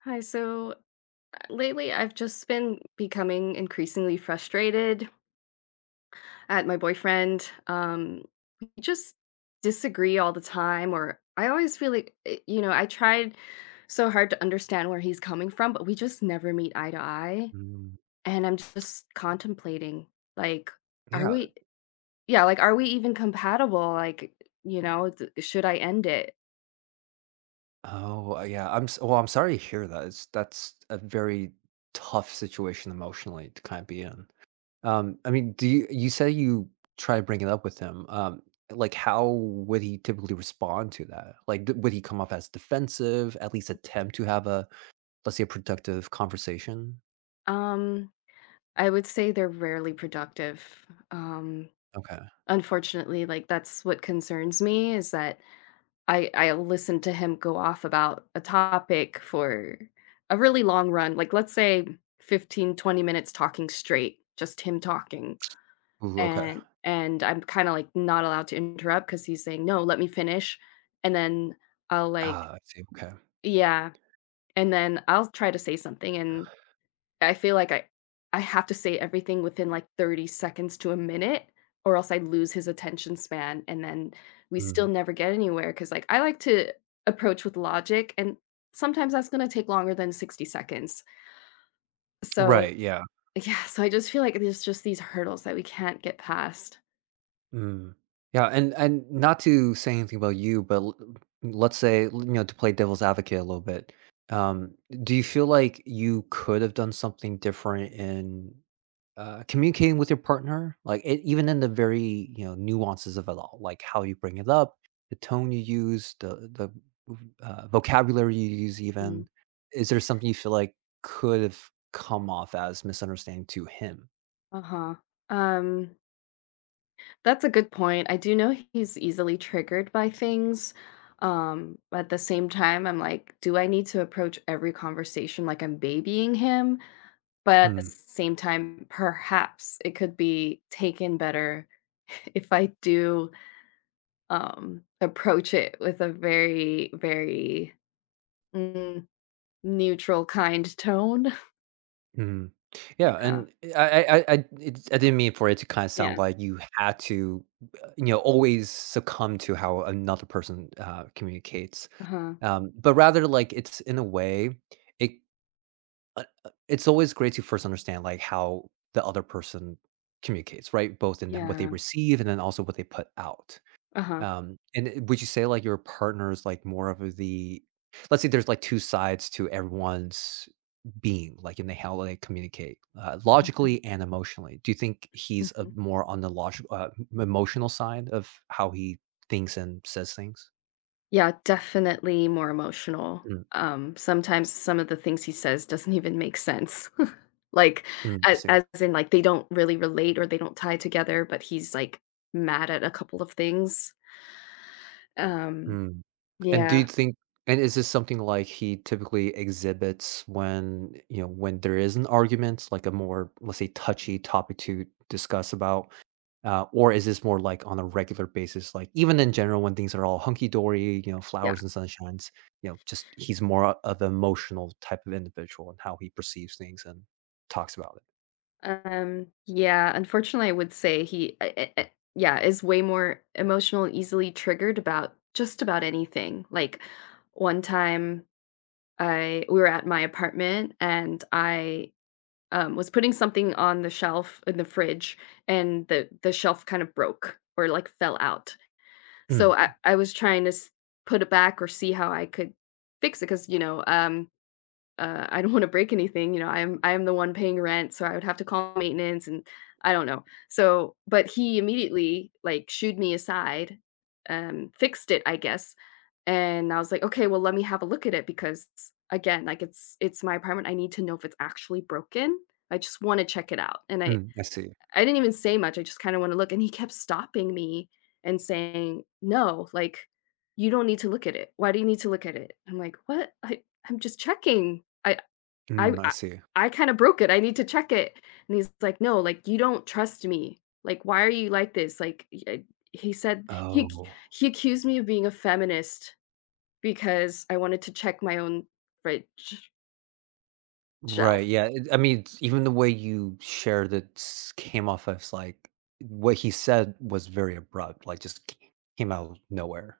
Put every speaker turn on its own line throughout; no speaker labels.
Hi, lately I've just been becoming increasingly frustrated at my boyfriend. We just disagree all the time, or I always feel like, you know, I tried so hard to understand where he's coming from, but we just never meet eye to eye.
Mm,
And I'm just contemplating, like, are
yeah.
we, yeah, like, are we even compatible? Like, should I end it?
Oh, yeah. I'm s well, I'm sorry to hear that. It's That's a very tough situation emotionally to kind of be in. I mean, do you you say you try to bring it up with him. How would he typically respond to that? Like, d would he come off as defensive, at least attempt to have a, let's say, a productive conversation?
Um, I would say they're rarely productive. Um,
Okay.
Unfortunately, like, that's what concerns me is that I listened to him go off about a topic for a really long run, like, let's say 15-20 minutes talking straight, just him talking,
Ooh, okay.
and I'm kinda, like, not allowed to interrupt because he's saying, "No, let me finish," and then I'll, like
Ah, I see. Okay.
yeah, and then I'll try to say something, and I feel like I have to say everything within, like, 30 seconds to a minute, or else I lose his attention span, and then we still
Mhm.
never get anywhere. Cause like, I like to approach with logic, and sometimes that's gonna take longer than 60 seconds. So,
Right, yeah.
yeah, so I just feel like there's just these hurdles that we can't get past.
Mm. Yeah, and not to say anything about you, but let's say, you know, to play devil's advocate a little bit. Um, do you feel like you could have done something different in communicating with your partner, like it, even in the very, you know, nuances of it all, like how you bring it up, the tone you use, the vocabulary you use,
Mm.
even, is there something you feel like could have come off as misunderstanding to him?
Uh-huh. Um, that's a good point. I do know he's easily triggered by things. But at the same time, I'm like, do I need to approach every conversation like I'm babying him? But at the same time, perhaps it could be taken better if I do approach it with a very, very mm, neutral, kind tone.
Mhm. Yeah,
Yeah.
and I it's I didn't mean for it to kinda sound
Yeah.
like you had to, you know, always succumb to how another person, communicates,
Uh-huh.
but rather, like, it's in a way, it it's always great to first understand, like, how the other person communicates, right? Both in what they
Yeah.
receive and then also what they put out.
Uh-huh.
And I would you say, like, your partner is, like, more of the, let's say there's, like, 2 sides to everyone's being, like, in the how they communicate,
Mhm.
logically and emotionally. Do you think he's,
Mhm.
more on the logical, m emotional side of how he thinks and says things?
Yeah, definitely more emotional.
Mm,
Sometimes some of the things he says doesn't even make sense. like
mm, I see.
as in like they don't really relate or they don't tie together, but he's like mad at a couple of things. Um,
Mm. And do you
yeah.
think, and is this something, like, he typically exhibits when, you know, when there is an argument, like, a more, let's say, touchy topic to discuss about? Or is this more like on a regular basis? Like even in general, when things are all hunky dory, you know,
Yeah.
flowers and sunshines, you know, just he's more of an emotional type of individual and how he perceives things and talks about
Yeah, unfortunately I would say he I- yeah, is way more emotional, easily triggered about just about anything. Like one time I we were at my apartment and I was putting something on the shelf in the fridge and the shelf kind of broke or like fell out.
it.
So
Mm,
I was trying to put it back or see how I could fix it because you know I don't wanna break anything, you know, I am the one paying rent, so I would have to call maintenance and I don't know. So but he immediately, like, shooed me aside, fixed it, I guess, and I was like, "Okay, well, let me have a look at it because, again, like, it's my apartment, I need to know if it's actually broken. I just wanna check it out." And
mm, I see.
I didn't even say much, I just kinda wanna look, and he kept stopping me and saying, "No, like, you don't need to look at it. Why do you need to look at it?" I'm like, "What? I'm just checking. I
Mm, I
I
see.
I kinda broke it, I need to check it, and he's like, "No, like, you don't trust me, like, why are you like this?" Like, y I he said he ac
Oh,
he accused me of being a feminist because I wanted to check my own fridge
right.
shelf.
Yeah. I mean, even the way you shared it came off as like what he said was very abrupt, like just came out of nowhere.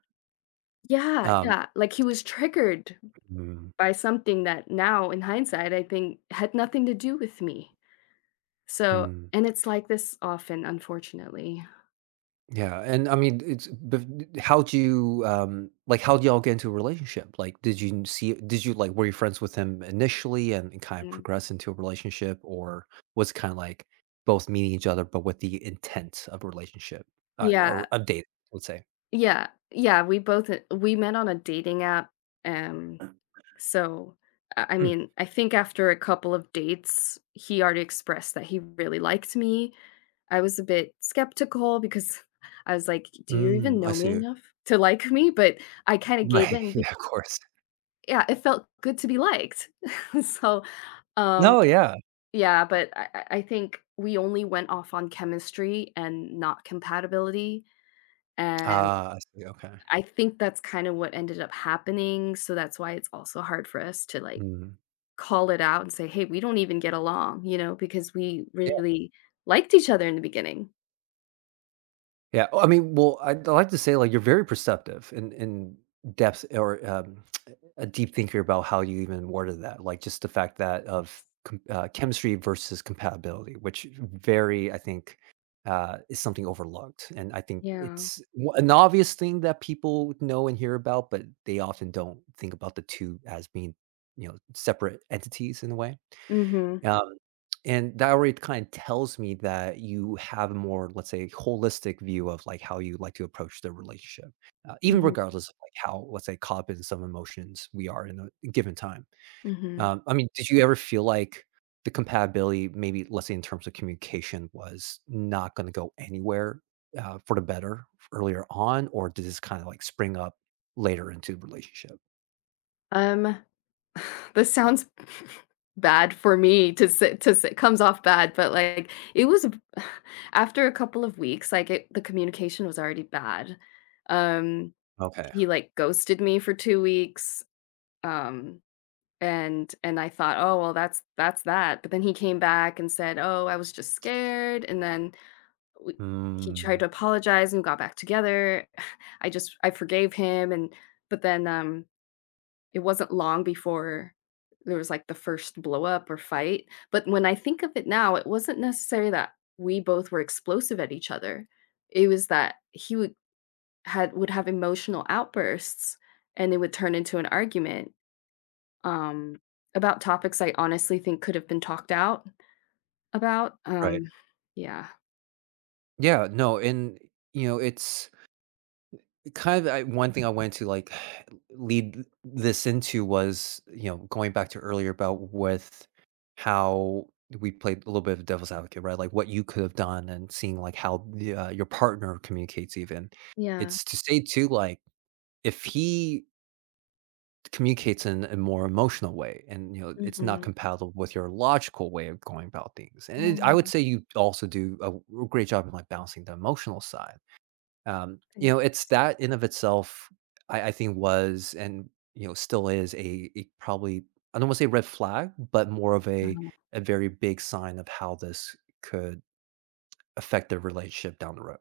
Yeah,
Um,
yeah, like, he was triggered
mm,
by something that now, in hindsight, I think had nothing to do with me. So
mm.
and it's like this often, unfortunately.
Yeah, and I mean, it's but how do you like how do y'all get into a relationship? Like, did you see? Did you like, were you friends with him initially and, kind of
Mm.
progress into a relationship, or was it kind of like both meeting each other but with the intent of a relationship,
Yeah.
or a date? Let's say.
Yeah, yeah, we met on a dating app, um, so, I
Mm,
mean, I think after a couple of dates, he already expressed that he really liked me. I was a bit skeptical because I was like, "Do you
mm,
even
I
know me
see.
enough to like me?" But I kinda gave
Right.
in be
Yeah. Of course.
yeah, it felt good to be liked. So, um,
No. Yeah.
yeah, but I think we only went off on chemistry and not compatibility, and
Ah. I see. Okay.
I think that's kind of what ended up happening, so that's why it's also hard for us to, like,
Mm.
call it out and say, "Hey, we don't even get along," you know, because we
Yeah.
really liked each other in the beginning.
Yeah. Oh, I mean, well, I like to say like you're very perceptive and in depth or a deep thinker about how you even worded that, like just the fact that of chemistry versus compatibility, which very, I think, is something overlooked. And I think
Yeah.
it's an obvious thing that people know and hear about, but they often don't think about the two as being, you know, separate entities in a way.
Mhm.
And that already kind of tells me that you have a more, let's say, holistic view of like how you like to approach the relationship, even
Mhm.
regardless of like how, let's say, caught up in some emotions we are in a given time.
Mhm.
I mean, did you ever feel like the compatibility, maybe let's say in terms of communication, was not going to go anywhere, for the better earlier on, or did this kind of like spring up later into the relationship?
Um, this sounds bad for me to say comes off bad, but, like, it was after a couple of weeks, like, it the communication was already bad. Um,
Okay.
he, like, ghosted me for 2 weeks, um. And I thought, "Oh, well, that's that." But then he came back and said, "Oh, I was just scared," and then we he tried
Mm,
to apologize and got back together. I forgave him and but then, it wasn't long before there was, like, the first blow up or fight. But when I think of it now, it wasn't necessarily that we both were explosive at each other. It was that he would had would have emotional outbursts, and it would turn into an argument. Um, about topics I honestly think could have been talked out about.
right.
Yeah.
Yeah. No. And you know, it's kind of, I one thing I wanted to, like, lead this into was, you know, going back to earlier about with how we played a little bit of devil's advocate, right? Like, what you could have done and seeing, like, how the, your partner communicates even.
Yeah.
It's to say too, like, if he communicates in a more emotional way and, you know, it's not
Mhm.
compatible with your logical way of going about things, and it, I would
Mm,
say you also do a great job in, like, balancing the emotional side.
okay.
You know, it's that in of itself, I think was and you know still is a probably, I don't want to say red flag, but more of a
Uh-huh.
a very big sign of how this could affect their relationship down the road.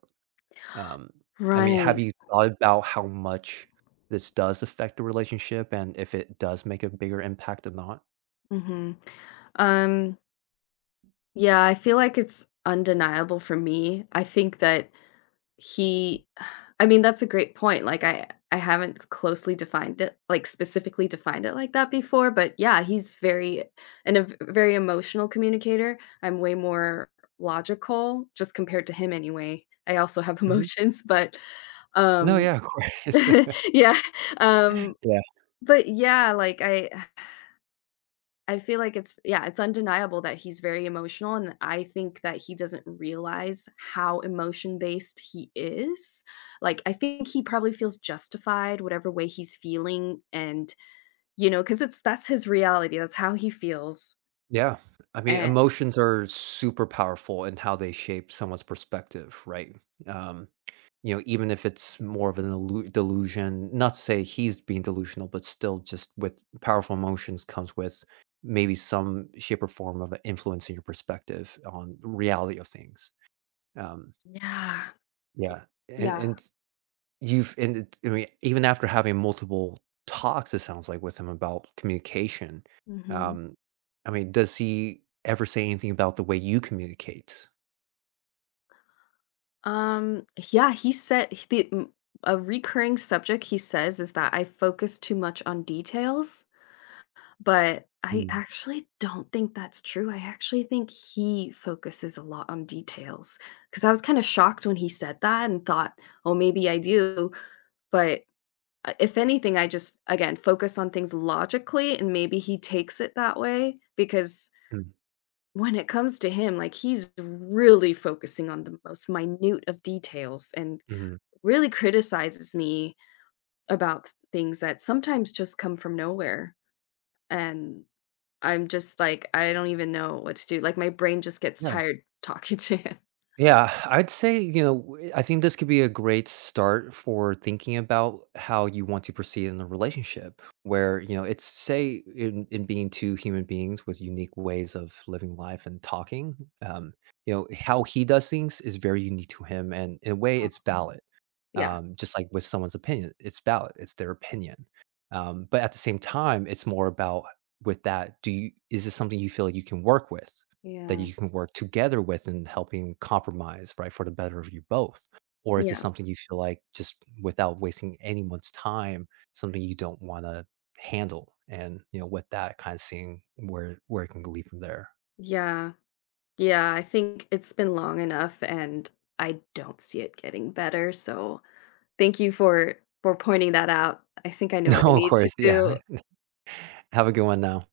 Um, I mean, have
Right.
you thought about how much this does affect the relationship and if it does make a bigger impact or not?
Mhm. Um, yeah, I feel like it's undeniable for me. I think that He I mean, that's a great point, like, I haven't closely defined it like, specifically defined it like that before, but yeah, he's very and a v very emotional communicator. I'm way more logical, just compared to him anyway. I also have
Mhm.
emotions, but,
No,
um.
yeah, of course.
Yeah, um,
Yeah.
but yeah, like, I feel like it's yeah, it's undeniable that he's very emotional, and I think that he doesn't realize how emotion-based he is. Like, I think he probably feels justified whatever way he's feeling and, you know, because it's that's his reality, that's how he feels,
Yeah. I mean,
and
emotions are super powerful in how they shape someone's perspective, right? Um, you know, even if it's more of an delusion, not to say he's being delusional, but still just with powerful emotions comes with maybe some shape or form of influencing your perspective on reality of things. Um,
yeah,
yeah.
yeah,
And You've and it I mean, even after having multiple talks, it sounds like, with him about communication,
mhm.
um, I mean, does he ever say anything about the way you communicate?
Yeah, he said he the m a recurring subject he says is that I focus too much on details. But I
Mm.
actually don't think that's true. I actually think he focuses a lot on details because I was kind of shocked when he said that and thought, oh, maybe I do. But if anything, I just, again, focus on things logically and maybe he takes it that way because
Mm,
when it comes to him, like he's really focusing on the most minute of details and
mhm.
really criticizes me about things that sometimes just come from nowhere. And I'm just like, I don't even know what to do. Like, my brain just gets
Yeah.
tired talking to him.
Yeah, I'd say, you know, I think this could be a great start for thinking about how you want to proceed in a relationship where, you know, it's say in being two human beings with unique ways of living life and talking, um, you know, how he does things is very unique to him. And in a way,
Uh-huh.
it's, mm, valid.
Yeah.
Just like with someone's opinion, it's valid, it's their opinion. But at the same time, it's more about, with that, do you is this something you feel like you can work with, that
Yeah.
you can work together with and helping compromise, right, for the better of you both? Or is this
Yeah.
something you feel like just without wasting anyone's time, something you don't want to handle? And you know, with that, kind of seeing where it can lead from there.
Yeah. Yeah, I think it's been long enough and I don't see it getting better, so thank you for pointing that out. I think I know what I
No, of
need to
course, yeah.
do.
Have a good one now.